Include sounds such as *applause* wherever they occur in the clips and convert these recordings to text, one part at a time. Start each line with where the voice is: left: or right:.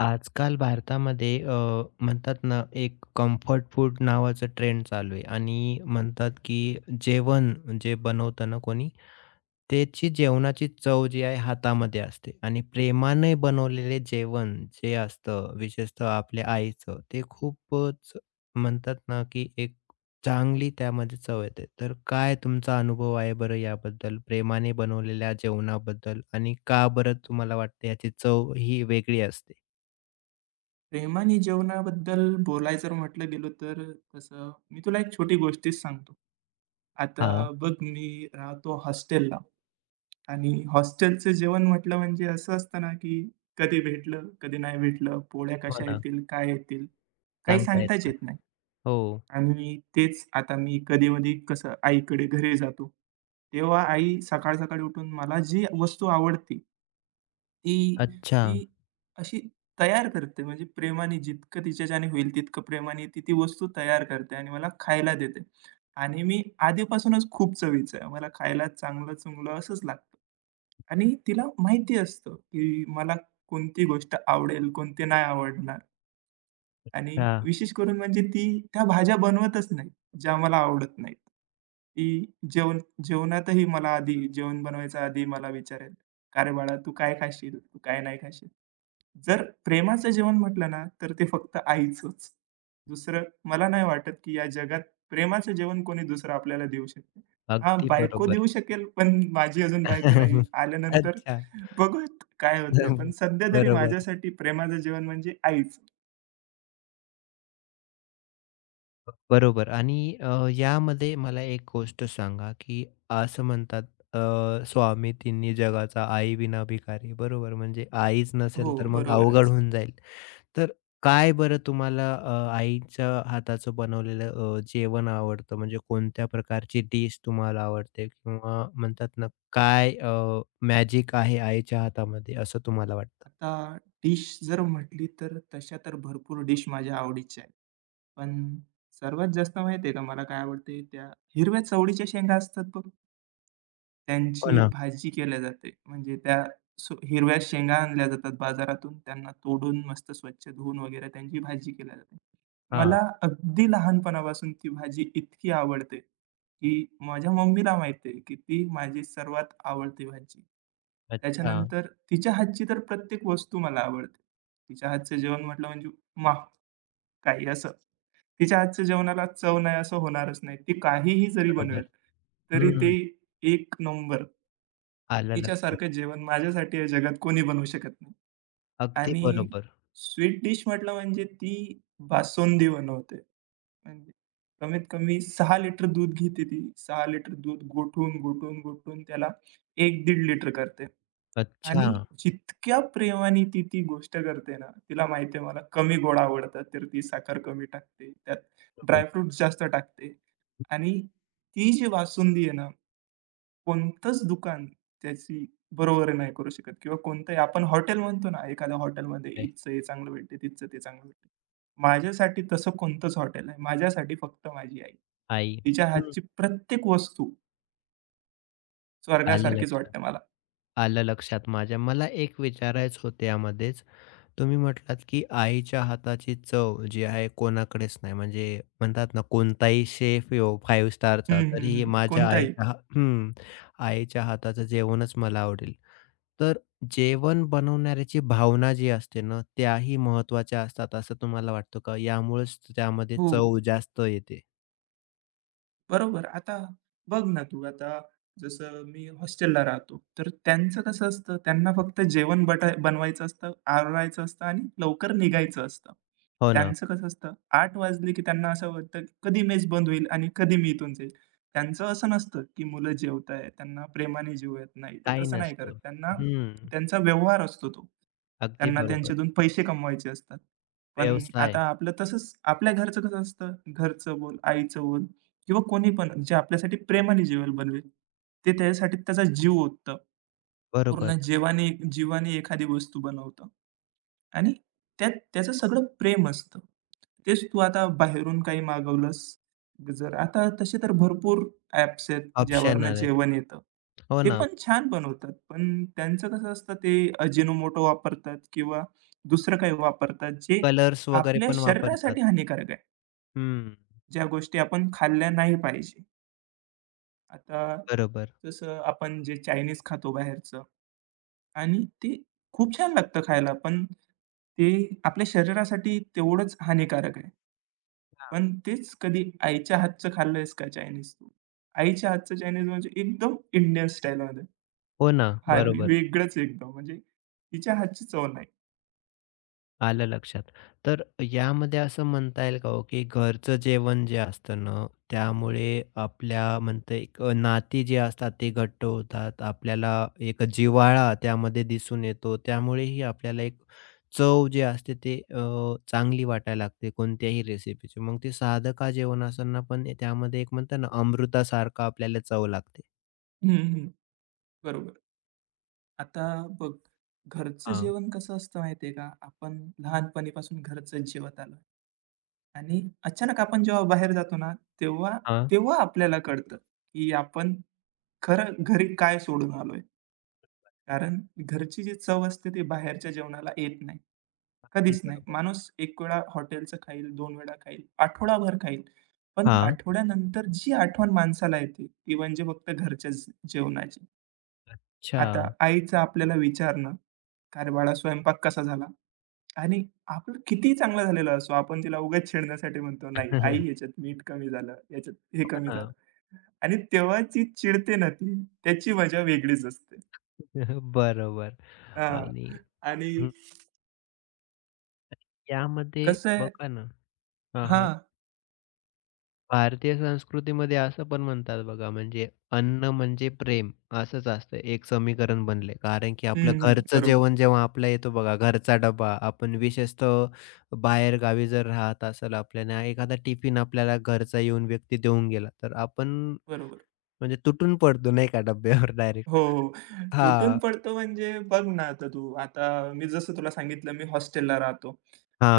left: आजकाल भारतामध्ये म्हणतात ना, एक कम्फर्ट फूड नावाचं ट्रेंड चालू आहे आणि म्हणतात, की जेवण जे बनवतं ना कोणी, त्याची जेवणाची चव जी आहे हातामध्ये असते आणि प्रेमाने बनवलेले जेवण जे असतं, विशेषतः आपल्या आईचं, ते खूपच म्हणतात ना, की एक चांगली त्यामध्ये चव येते. तर काय तुमचा अनुभव आहे बरं याबद्दल? प्रेमाने बनवलेल्या जेवणाबद्दल आणि का बरं तुम्हाला वाटतं याची चव ही वेगळी असते?
right: प्रेमाने जेवणाबद्दल बोलायचं जर म्हटलं गेलो तर तसं मी तुला एक छोटी गोष्टीच सांगतो. आता
left: हां,
right: बघ मी राहतो हॉस्टेलला आणि हॉस्टेलचं जेवण म्हटलं म्हणजे असं असतं ना, की कधी भेटलं, कधी नाही भेटलं, पोळ्या
left: हो
right: कशा
left: ना.
right: येतील, काय येतील, काही
left: सांगता येत
right: सांगताच
left: नाही.
right: येत नाही.
left: हो.
right: आणि तेच आता मी कधी-मधी कसं आईकडे घरी जातो, तेव्हा आई सकाळ-सकाळी उठून मला जी वस्तू आवडते ती,
left: अच्छा.
right: ती अशी तयार करते म्हणजे प्रेमाने जितकं तिच्याच्याने होईल तितकं प्रेमाने ती ती वस्तू तयार करते आणि मला खायला देते. आणि मी आधीपासूनच खूप चवीचा आहे. मला खायला चांगलं-चुंगलं असंच लागतं. आणि तिला माहिती असतं, की मला कोणती गोष्ट आवडेल, कोणती नाही आवडणार. आणि
left: हां,
right: विशेष करून म्हणजे ती त्या भाज्या बनवतच नाही, ज्या मला आवडत नाहीत. ती जेवण जेवणातही मला आधी जेवण बनवायच्या आधी मला विचारेल, "का रे बाळा तू काय खाशील? तू काय नाही खाशील?" जर प्रेमाचं जेवण म्हटलं ना, तर ते फक्त आईचंच. दुसरं मला नाही वाटत, की या जगात प्रेमाचं जेवण कोणी दुसरं आपल्याला देऊ शकतं. हां,
left: अगदी
right: बायको
left: बरोबर.
right: देऊ शकेल, पण माझी अजून बायको नाहीये.
left: *laughs*
right: आल्यानंतर
left: अच्छा.
right: बघूयात काय होतंय.
left: हं,
right: पण सध्या तरी
left: बरोबर,
right: माझ्यासाठी प्रेमाचं जेवण म्हणजे आईच.
left: बरोबर आणि यामध्ये मला एक गोष्ट सांगा, की असं म्हणतात "स्वामी तिन्ही जगाचा आई विना भिकारी." बरोबर म्हणजे आईच
right: हो,
left: नसेल तर मग अवघड
right: बरोबरच.
left: होऊन जाईल. तर काय बरं तुम्हाला आईच्या हाताचं बनवलेलं जेवण आवडतं? म्हणजे कोणत्या प्रकारची डिश तुम्हाला आवडते? किंवा म्हणतात ना, काय मॅजिक आहे आईच्या हातामध्ये असं तुम्हाला वाटतं?
right: आता डिश जर म्हटली तर तशा तर भरपूर डिश माझ्या आवडीच्या आहेत. पण सर्वात जास्त माहिती आहे का मला काय आवडते? त्या हिरव्या चवळीच्या शेंगा असतात बघ.
left: हो
right: त्यांची
left: ना.
right: भाजी केल्या जाते. म्हणजे त्या हिरव्या शेंगा आणल्या जातात बाजारातून. त्यांना तोडून मस्त स्वच्छ धुवून वगैरे त्यांची भाजी केल्या जाते.
left: हां.
right: मला अगदी लहानपणापासून ती भाजी इतकी आवडते, की माझ्या मम्मीला माहिती आहे, की ती माझी सर्वात आवडती भाजी.
left: अच्छा.
right: त्याच्यानंतर तिच्या हातची तर प्रत्येक वस्तू मला आवडते. तिच्या हातचं जेवण म्हटलं म्हणजे वाह! काही असं. तिच्या हातच्या जेवणाला चव नाही असं होणारच नाही. ती काहीही जरी
left: बरोबर.
right: बनवेल, तरी ते
left: हं.
right: एक नंबर.
left: आलं लक्षात.
right: तिच्यासारखं जेवण माझ्यासाठी या जगात कोणी बनवू शकत नाही.
left: अगदी
right: आणि
left: बरोबर.
right: स्वीट डिश म्हटलं म्हणजे ती बासुंदी बनवते. म्हणजे कमीत कमी 6 लिटर दूध घेते ती. 6 लिटर दूध गोठून, गोठून, गोठून त्याला एक 15 लिटर करते.
left: अच्छा.
right: आणि जितक्या प्रेमाने ती ती गोष्ट करते ना, तिला माहिती आहे मला कमी गोड आवडतात, तर ती साखर कमी टाकते. त्यात
left: बरोबर
right: ड्राय जास्त टाकते. आणि ती जी बासुंदी आहे ना कोणतंच दुकान त्याची बरोबरी नाही करू शकत किंवा कोणतंही आपण हॉटेल म्हणतो ना, एखाद्या हॉटेलमध्ये
left: आहे.
right: इथचं हे चांगलं भेटते, तिथचं ते चांगलं भेटते. माझ्यासाठी तसं कोणतंच हॉटेल नाही. माझ्यासाठी फक्त माझी आई.
left: आई.
right: तिच्या
left: हं.
right: हातची प्रत्येक वस्तू
left: आलं
right: स्वर्गासारखीच
left: लक्षात.
right: वाटते मला.
left: आलं लक्षात माझ्या. मला एक विचारायचं होतं यामध्येच तुम्ही म्हटलात की आईच्या हाताची चव जी आहे कोणाकडेच नाही. म्हणजे म्हणतात ना कोणताही शेफ येवो 5 स्टारचा
right: हं, हं,
left: तरीही
right: हं.
left: माझ्या
right: कोणताही.
left: आईच्या हा हं, आईच्या हाताचं जेवणच मला आवडेल. तर जेवण बनवणाऱ्याची भावना जी असते ना, त्याही महत्त्वाच्या असतात असं तुम्हाला वाटतं का? यामुळेच त्यामध्ये
right: हो.
left: चव जास्त येते.
right: बरोबर. आता बघ ना तू आता जसं मी हॉस्टेलला राहतो, तर त्यांचं कसं असतं, त्यांना फक्त जेवण बटा बनवायचं असतं, आवरायचं असतं आणि लवकर निघायचं असतं.
left: हो ना.
right: त्यांचं कसं असतं, 8 वाजले की त्यांना असं वाटतं, की कधी मेस बंद होईल आणि कधी मी इथून जाईल. त्यांचं असं नसतं, की मुलं जेवताय, त्यांना प्रेमाने जेवूयात. नाही, ते
left: काही
right: तसं नाही करत.
left: नसतं.
right: त्यांना
left: हं.
right: त्यांचा व्यवहार असतो तो.
left: अगदी
right: त्यांना
left: बरोबर.
right: त्यांच्यातून पैसे कमवायचे असतात. पण आता
left: व्यवसाय.
right: आपलं तसंच आपल्या घरचं कसं असतं, घरचं बोल, आईचं बोल, किंवा कोणी पण जे आपल्यासाठी प्रेमाने जेवेल बनवेल, ते त्याच्यासाठी त्याचा जीव ओततं.
left: बरोबर.
right: पूर्ण जीवाने जीवाने एखादी वस्तू बनवतं आणि त्यात त्याचं सगळं प्रेम असतं. तेच तू आता बाहेरून काही मागवलंस, जर आता तसे तर भरपूर ॲप्स आहेत,
left: ऑप्शन
right: ज्यावरनं
left: आलेत.
right: जेवण येतं.
left: हो
right: ते
left: ना.
right: पण छान बनवतात, पण त्यांचं कसं असतं ते अजिनोमोटो वापरतात किंवा दुसरं काही वापरतात, जे
left: कलर्स वगैरे
right: आपल्या
left: पण वापरतात.
right: शरीरासाठी हानिकारक आहे.
left: हं.
right: ज्या गोष्टी आपण खाल्ल्या नाही पाहिजे. आता
left: बरोबर.
right: जसं आपण जे चायनीज खातो बाहेरचं आणि ते खूप छान लागतं खायला, पण ते आपल्या शरीरासाठी तेवढंच हानिकारक आहे.
left: हां.
right: पण तेच कधी आईच्या हातचं खाल्लंयस का चायनीज तू? आईच्या हातचं चायनीज म्हणजे एकदम इंडियन स्टाईलमध्ये.
left: हो ना,
right: हां,
left: बरोबर.
right: वेगळंच एकदम म्हणजे तिच्या हातची चव नाही.
left: आलं लक्षात. तर यामध्ये असं म्हणता येईल का हो, की घरचं जेवण जे असतं ना, त्यामुळे आपल्या म्हणता एक नाती जी असतात ती घट्ट होतात. आपल्याला एक जिव्हाळा त्यामध्ये दिसून येतो. त्यामुळेही आपल्याला एक चव जी असते ती चांगली वाटायला लागते कोणत्याही रेसिपीची. मग ते साधं का जेवण असताना पण त्यामध्ये एक म्हणतात ना, अमृतासारखं आपल्याला चव लागते.
right: हं, हं. बरोबर. आता बघ घरचं
left: हां,
right: जेवण कसं असतं माहिती का? आपण लहानपणीपासून घरचंच जेवत आलोय. आणि अचानक आपण जेव्हा बाहेर जातो ना, तेव्हा
left: हां.
right: तेव्हा आपल्याला कळतं, की आपण खरं घरी काय सोडून आलोय. कारण घरची जी चव असते ती बाहेरच्या जेवणाला येत नाही.
left: अगदी
right: कधीच नाही.
left: बरोबर.
right: माणूस 1 वेळा हॉटेलचं खाईल, 2 वेळा खाईल, आठवडाभर खाईल. पण
left: हां.
right: आठवड्यानंतर जी आठवण माणसाला येते, ती म्हणजे फक्त घरच्याच जेवणाची. आता
left: अच्छा.
right: आईचं आपल्याला विचारणं, "का रे बाळा स्वयंपाक कसा झाला?" आणि आपण कितीही चांगला झालेला असो, आपण तिला उगाच छेडण्यासाठी म्हणतो, "नाही, आई
left: *laughs*
right: ह्याच्यात मीठ कमी झालं, ह्याच्यात हे
left: हो
right: कमी
left: ना.
right: झालं." आणि तेव्हा जी चिडते ना ती, त्याची मजा वेगळीच असते.
left: *laughs* बरोबर
right: हां.
left: आणि
right: आणि
left: हं, यामध्ये
right: कसं आहे
left: बघा ना हां, हां.
right: हां.
left: भारतीय संस्कृतीमध्ये असं पण म्हणतात बघा, म्हणजे अन्न म्हणजे प्रेम असंच असतं एक समीकरण बनले. कारण की आपलं
right: हं, हं.
left: घरचं
right: बरोबर,
left: जेवण जेव्हा आपल्या येतो बघा, घरचा डबा आपण विशेषतः बाहेरगावी जर राहत असेल आपल्याला एखादा टिफिन आपल्याला घरचा येऊन व्यक्ती देऊन गेला, तर आपण
right: बरोबर.
left: म्हणजे तुटून पडतो नाही का डब्यावर
right: हो,
left: डायरेक्ट.
right: हो.
left: हां,
right: तुटून पडतो म्हणजे बघ ना आता तू, आता मी जसं तुला सांगितलं मी हॉस्टेलला राहतो.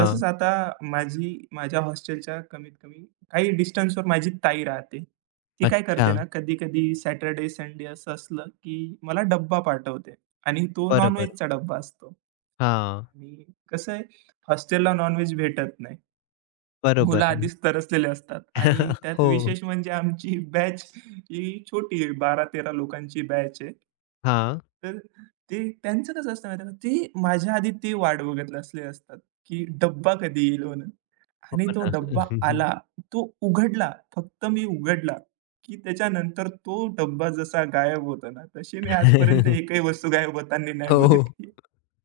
right: तसंच आता माझी माझ्या हॉस्टेलच्या कमीत कमी काही डिस्टन्सवर माझी ताई राहते. ती काय
left: अच्छा.
right: करते ना कधी-कधी सॅटर्डे, संडे असं असलं, की मला डब्बा पाठवते आणि तो नॉन
left: बरोबर.
right: डब्बा असतो
left: हां,
right: आणि कसं आहे हॉस्टेलला नॉन भेटत नाही. मुलं
left: बरोबर
right: आधीच तरसलेले असतात आणि
left: *laughs*
right: त्यात
left: हो.
right: विशेष म्हणजे आमची बॅच ही छोटी आहे, 12-13 लोकांची बॅच आहे.
left: हां.
right: तर ते त्यांचं कसं असतं माहिती आहे का, ते माझ्या आधी ते वाट बघत असले असतात, की डब्बा कधी येईल म्हणून.
left: हो
right: आणि तो डब्बा
left: ना.
right: आला. तो उघडला, फक्त मी उघडला, की त्याच्यानंतर तो डब्बा जसा गायब होतो ना, तशी मी आजपर्यंत
left: *laughs*
right: एकही वस्तू गायब होताना नाही
left: हो.
right: बघितली.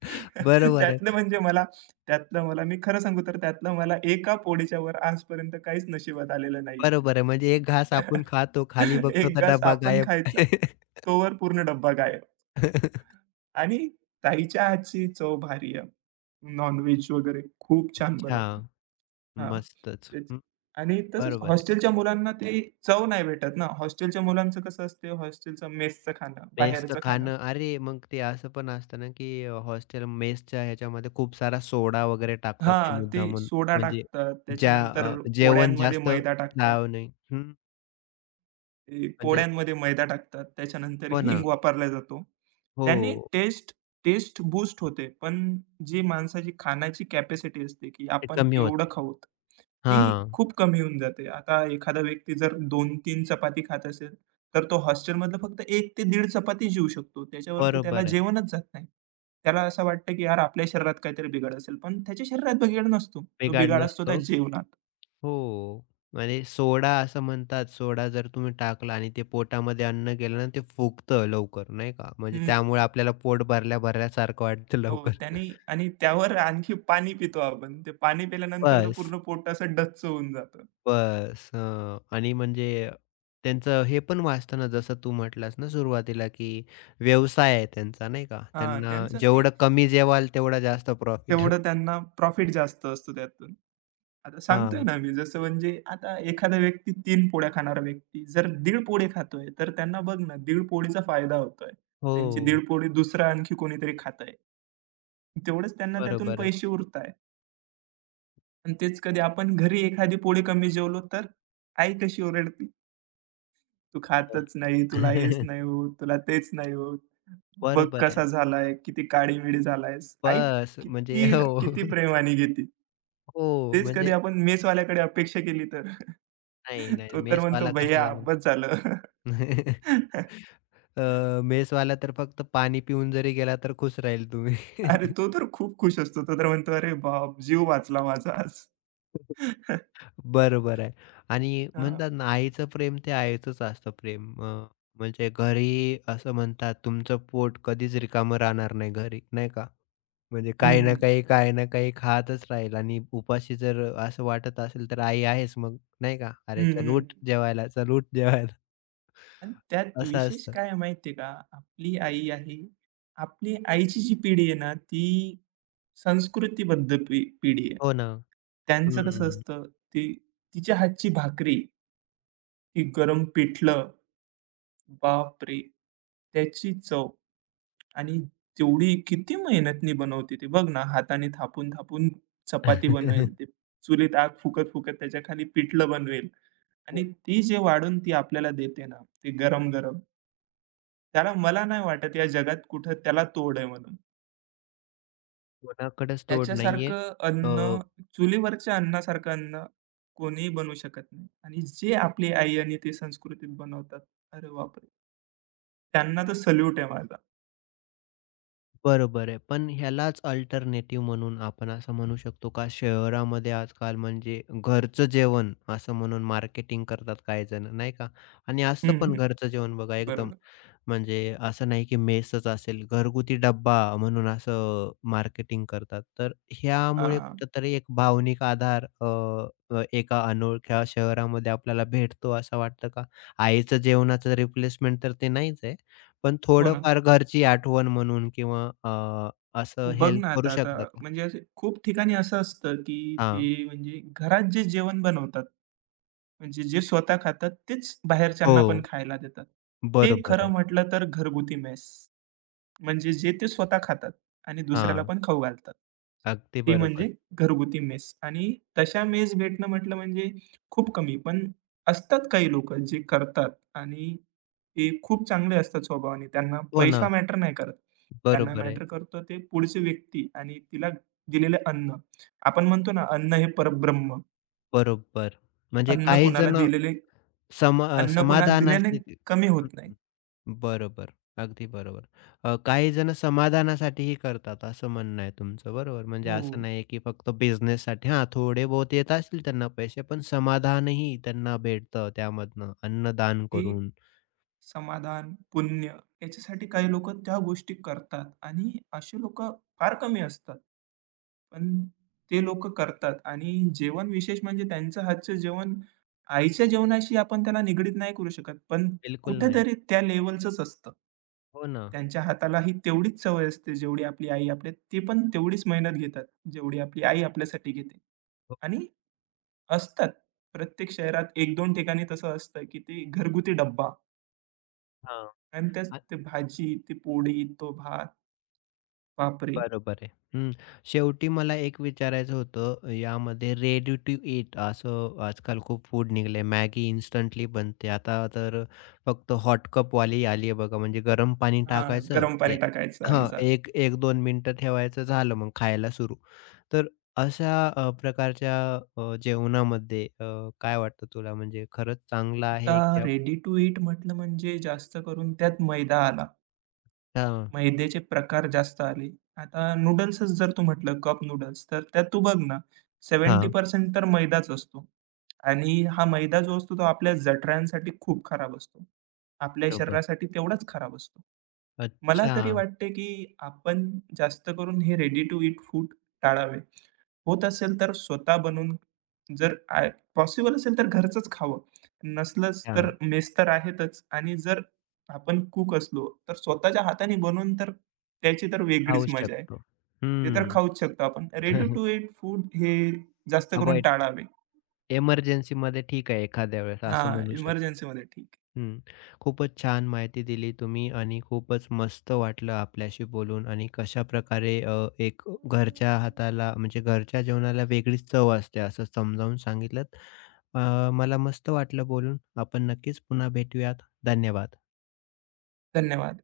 right: *laughs*
left: बरोबर आहे,
right: त्यातलं म्हणजे मला त्यातलं मला मी खरं सांगू तर त्यातलं मला एका पोळीच्या वर आजपर्यंत काहीच नशिबात आलेलं नाहीये.
left: बरोबर आहे. म्हणजे एक घास आपण खातो, खाली
right: *laughs*
left: बघतो
right: एक
left: तर
right: घास
left: डब्बा
right: आपण
left: गायब.
right: खायचा, तोवर पूर्ण डब्बा गायब.
left: *laughs*
right: आणि ताईच्या हातची चव भारी आहे. नॉन-व्हेज वगैरे खूप छान बनवते.
left: अच्छा.
right: हां,
left: मस्तच.
right: तेच.
left: हं,
right: आणि तसंच
left: बरोबर आहे.
right: हॉस्टेलच्या मुलांना ते चव नाही भेटत ना. हॉस्टेलच्या मुलांचं कसं असते हॉस्टेलचं मेसचं खाणं,
left: मेसचं
right: बाहेरचं खाणं
left: खाणं अरे, मग ते असं पण असतं ना, की हॉस्टेल मेसच्या ह्याच्यामध्ये खूप सारा सोडा वगैरे टाकतात ते
right: हां, ते
left: मुद्दामून.
right: सोडा
left: म्हणजे
right: टाकतात,
left: ज्या
right: त्याच्यानंतर
left: जेवण
right: पोळ्यांमध्ये
left: जास्त
right: मैदा टाकतात.
left: जाऊ नये. हं,
right: ते
left: म्हणजे
right: पोळ्यांमध्ये मैदा टाकतात. त्याच्यानंतर
left: हो ना.
right: हिंग वापरला जातो. त्याने
left: हो.
right: टेस्ट टेस्ट बूस्ट होते. पण जी माणसाची खाण्याची कॅपॅसिटी असते, की
left: ते
right: आपण
left: कमी
right: एवढं
left: होते.
right: खाऊत, ती
left: हां.
right: खूप कमी होऊन जाते. आता एखादा व्यक्ती जर 2 तीन चपाती खात असेल, तर तो हॉस्टेलमधलं फक्त 1 ते 1.5 चपाती जेऊ शकतो. त्याच्यावरती त्याला
left: बरोबर आहे.
right: जेवणच जात नाही. त्याला असं वाटतं, की यार आपल्या शरीरात काहीतरी बिघाड असेल. पण त्याच्या शरीरात बिघाड नसतो. तो
left: बिघाड
right: बिघाड असतो त्या
left: नसतो.
right: जेवणात.
left: हो. म्हणजे सोडा असं म्हणतात, सोडा जर तुम्ही टाकला आणि ते पोटामध्ये अन्न गेलं ना, ते फुगतं लवकर नाही का? म्हणजे
right: हं.
left: त्यामुळे आपल्याला पोट भरल्या-भरल्यासारखं वाटतं
right: हो,
left: लवकर.
right: त्यानी
left: *laughs*
right: आणि त्यावर आणखी पाणी पितो आपण. ते पाणी पिल्यानंतर तर
left: बस,
right: पूर्ण पोट असं डच्च होऊन जातं.
left: बस. हं. आणि म्हणजे त्यांचं हे पण वाचतं ना, जसं तू म्हटलास ना सुरुवातीला, की व्यवसाय आहे त्यांचा नाही का?
right: हां,
left: त्यांना
right: त्यांचं ते
left: जेवढं कमी जेवाल तेवढा जास्त प्रॉफिट. *laughs*
right: तेवढं त्यांना प्रॉफिट जास्त असतो त्यातून. आता सांगतोय
left: हां.
right: ना मी जसं म्हणजे आता एखादा व्यक्ती 3 पोळ्या खाणारा व्यक्ती जर 1.5 पोळी खातोय, तर त्यांना बघ ना 1.5 पोळीचा फायदा होतोय. त्यांची
left: हो.
right: 1.5 पोळी दुसरा आणखी कोणीतरी खातंय. तेवढेच त्यांना त्यातून
left: बरोबर आहे.
right: पैसे उरताय आणि तेच कधी आपण घरी एखादी पोळी कमी जेवलो तर आई कशी ओरडते. तू
left: हो ना.
right: खातच नाही, तुला हेच नाही
left: *laughs*
right: होत, तुला तेच नाही होत. बघ
left: बरोबर आहे.
right: कसा झालाय, किती काळी-मिळी झालायस. आई
left: बस म्हणजे
right: किती
left: हो.
right: किती प्रेमाने घेते.
left: हो,
right: तेच कधी
left: म्हणजे
right: आपण मेसवाल्याकडे अपेक्षा केली तर
left: नाही,
right: *laughs*
left: नाही
right: तो तर म्हणतो,
left: मेसवाला कशाला
right: "भैय्या
left: म्हणतो?
right: बस झालं."
left: *laughs*
right: *laughs*
left: अ, मेसवाला तर फक्त पाणी पिऊन जरी गेला तर खुश राहील तुम्ही.
right: अरे तो तर खूप खुश असतो. तो तर म्हणतो, "अरे बाप! जीव वाचला माझा आज." *laughs*
left: *laughs* बरोबर आहे. आणि
right: हां.
left: म्हणतात ना, आईचं प्रेम ते आईचंच असतं प्रेम. म्हणजे घरी असं म्हणतात, तुमचं पोट कधीच रिकामं राहणार नाही घरी, नाही का? म्हणजे काही
right: हं,
left: ना
right: हं.
left: काही, काही ना काही खातच राहील आणि उपाशी जर असं वाटत असेल, तर आई आहेच मग, नाही का? "अरे,
right: हं,
left: चल
right: हं.
left: उठ जेवायला, चल उठ जेवायला."
right: आणि त्यात
left: असं
right: विशेष
left: असतं.
right: काय आहे माहिती का? आपली आई आहे. आपली आईची जी पिढी आहे ना, ती संस्कृतीबद्ध पिढी आहे.
left: हो ना.
right: त्यांचं कसं
left: हं.
right: असतं, ती तिच्या हातची भाकरी, ती गरम पिठलं, बापरे! त्याची चव आणि तेवढी किती मेहनतीने बनवते ती. बघ ना, हाताने थापून-थापून चपाती बनवेल,
left: *laughs*
right: ते चुलीत आग फुकत-फुकत त्याच्याखाली पिठलं बनवेल आणि ती जे वाढून ती आपल्याला देते ना, ते गरम-गरम त्याला मला नाही वाटत या जगात कुठं त्याला तोड आहे म्हणून.
left: कोणाकडेच तोड नाहीये.
right: त्याच्यासारखं अन्न, चुलीवरच्या अन्नासारखं अन्न कोणीही बनवू शकत नाही आणि जे आपली आई आणि ते संस्कृतीत बनवतात, अरे बापरे! त्यांना तर सॅल्यूट आहे माझा.
left: बरोबर आहे. पण ह्यालाच अल्टरनेटिव्ह म्हणून आपण असं म्हणू शकतो का? शहरामध्ये आजकाल म्हणजे घरचं जेवण असं म्हणून मार्केटिंग करतात काही जण, नाही का? आणि असतं
right: हं,
left: पण
right: हं.
left: घरचं जेवण बघा एकदम
right: बरोबर.
left: म्हणजे असं नाही की मेसच असेल, घरगुती डब्बा म्हणून असं मार्केटिंग करतात. तर ह्यामुळे
right: हां.
left: कुठेतरी एक भावनिक आधार एका अनोळख्या शहरामध्ये आपल्याला भेटतो असं वाटतं का? आईचं जेवणाचं रिप्लेसमेंट तर ते नाहीच आहे. पण
right: हो ना.
left: थोडंफार घरची आठवण म्हणून किंवा असं
right: बघ
left: हेल्प
right: ना
left: करू
right: आता आता
left: शकता का?
right: म्हणजे असे खूप ठिकाणी असं असतं, की
left: हां.
right: ते म्हणजे घरात जे जेवण बनवतात, म्हणजे जे स्वतः खातात तेच बाहेरच्यांना पण
left: हो,
right: खायला देतात. ते
left: बरोबर
right: खरं
left: आहे.
right: म्हटलं तर घरगुती मेस. म्हणजे जे ते स्वतः खातात आणि दुसऱ्याला
left: हां,
right: पण खाऊ घालतात.
left: अगदी
right: ती म्हणजे
left: बरोबर.
right: घरगुती मेस आणि तशा मेस भेटणं म्हटलं म्हणजे खूप कमी. पण असतात काही लोक जे करतात आणि ते खूप चांगले असतात स्वभावाने. त्यांना
left: हो
right: पैसा
left: ना,
right: मॅटर नाही करत. त्यांना
left: बरोबर आहे.
right: मॅटर करतं ते पुढची व्यक्ती आणि तिला दिलेलं अन्न. आपण म्हणतो ना, अन्न हे परब्रह्म.
left: बरोबर. म्हणजे
right: अन्न
left: काही
right: कोणाला
left: जण
right: दिलेले
left: सम
right: अन्न कोणाला दिल्याने
left: समाधानाचे ते
right: कमी
left: हं,
right: होत नाही.
left: हं. बरोबर. अगदी बरोबर. काही जण समाधानासाठीही करतात असं म्हणणं आहे तुमचं बरोबर. म्हणजे
right: हो,
left: असं
right: हो.
left: नाहीये की फक्त बिझनेससाठी हां, थोडे बहुत येत असतील त्यांना पैसे, पण समाधानही त्यांना भेटतं त्यामधनं अन्नदान
right: ते
left: करून.
right: समाधान, पुण्य याच्यासाठी काही लोकं त्या गोष्टी करतात आणि अशी लोकं फार कमी असतात. पण ते लोकं करतात आणि जेवण विशेष म्हणजे त्यांचं हातचं जेवण आईच्या जेवणाशी आपण त्याला निगडीत नाही करू शकत. पण
left: बिलकुल नाही.
right: कुठेतरी त्या लेव्हलचंच असतं.
left: हो ना.
right: त्यांच्या हातालाही तेवढीच सवय असते जेवढी आपली आई आपल्या ते पण तेवढीच मेहनत घेतात, जेवढी आपली आई आपल्यासाठी घेते.
left: हो.
right: आणि असतात प्रत्येक शहरात 1-2 ठिकाणी तसं असतं, की ते घरगुती डब्बा
left: हां.
right: आणि त्यात ते भाजी, ती पोळी, तो भात, बापरे!
left: बरोबर आहे. हं. शेवटी मला एक विचारायचं होतं यामध्ये रेडी टू ईट असं आजकाल खूप फूड निघले. मॅगी इन्स्टंटली बनते. आता तर फक्त हॉट कप वाली आली आहे बघा. म्हणजे गरम पाणी
right: हां,
left: टाकायचं
right: गरम पाणी
left: ते
right: टाकायचं आणि
left: हां,
right: झालं.
left: 1-1-2 मिनिटं ठेवायचं झालं मग खायला सुरू. तर अशा प्रकारच्या जेवणामध्ये काय वाटतं तुला म्हणजे खरंच चांगलं
right: आता
left: आहे की
right: रेडी टू ईट म्हटलं म्हणजे जास्त करून त्यात मैदा आला.
left: हां,
right: मैद्याचे प्रकार जास्त आले. आता नूडल्सच जर तू म्हटलं कप नूडल्स, तर त्यात तू बघ ना
left: हां,
right: 70% तर मैदाच असतो आणि हा मैदा जो असतो तो आपल्या जठरांसाठी खूप खराब असतो. आपल्या
left: बरोबर.
right: शरीरासाठी तेवढाच खराब असतो. मला
left: अच्छा!
right: तरी वाटते, की आपण जास्त करून हे रेडी टू ईट फूड टाळावे. होत असेल तर स्वतः बनवून जर पॉसिबल असेल तर घरचंच खावं. नसलंच तर
left: हां,
right: मेस तर आहेतच आणि जर आपण कूक असलो, तर स्वतःच्या हाताने बनवून तर त्याची तर वेगळीच
left: खाऊ
right: मजा आहे.
left: शकतो.
right: ते तर
left: हं.
right: खाऊच शकतो आपण. रेडी
left: *laughs*
right: टू ईट फूड हे जास्त करून
left: अव्हॉइड कर.
right: टाळावे.
left: एमर्जन्सीमध्ये ठीक आहे एखाद्या वेळेस असं
right: हां,
left: म्हणू शकतो.
right: इमर्जन्सीमध्ये ठीक. आहे.
left: हं. खूपच छान माहिती दिली तुम्ही आणि खूपच मस्त वाटलं आपल्याशी बोलून आणि कशाप्रकारे एक घरच्या हाताला म्हणजे घरच्या जेवणाला वेगळीच चव असते असं समजावून सांगितलंत. मला मस्त वाटलं बोलून. आपण नक्कीच पुन्हा भेटूयात. धन्यवाद.
right: धन्यवाद.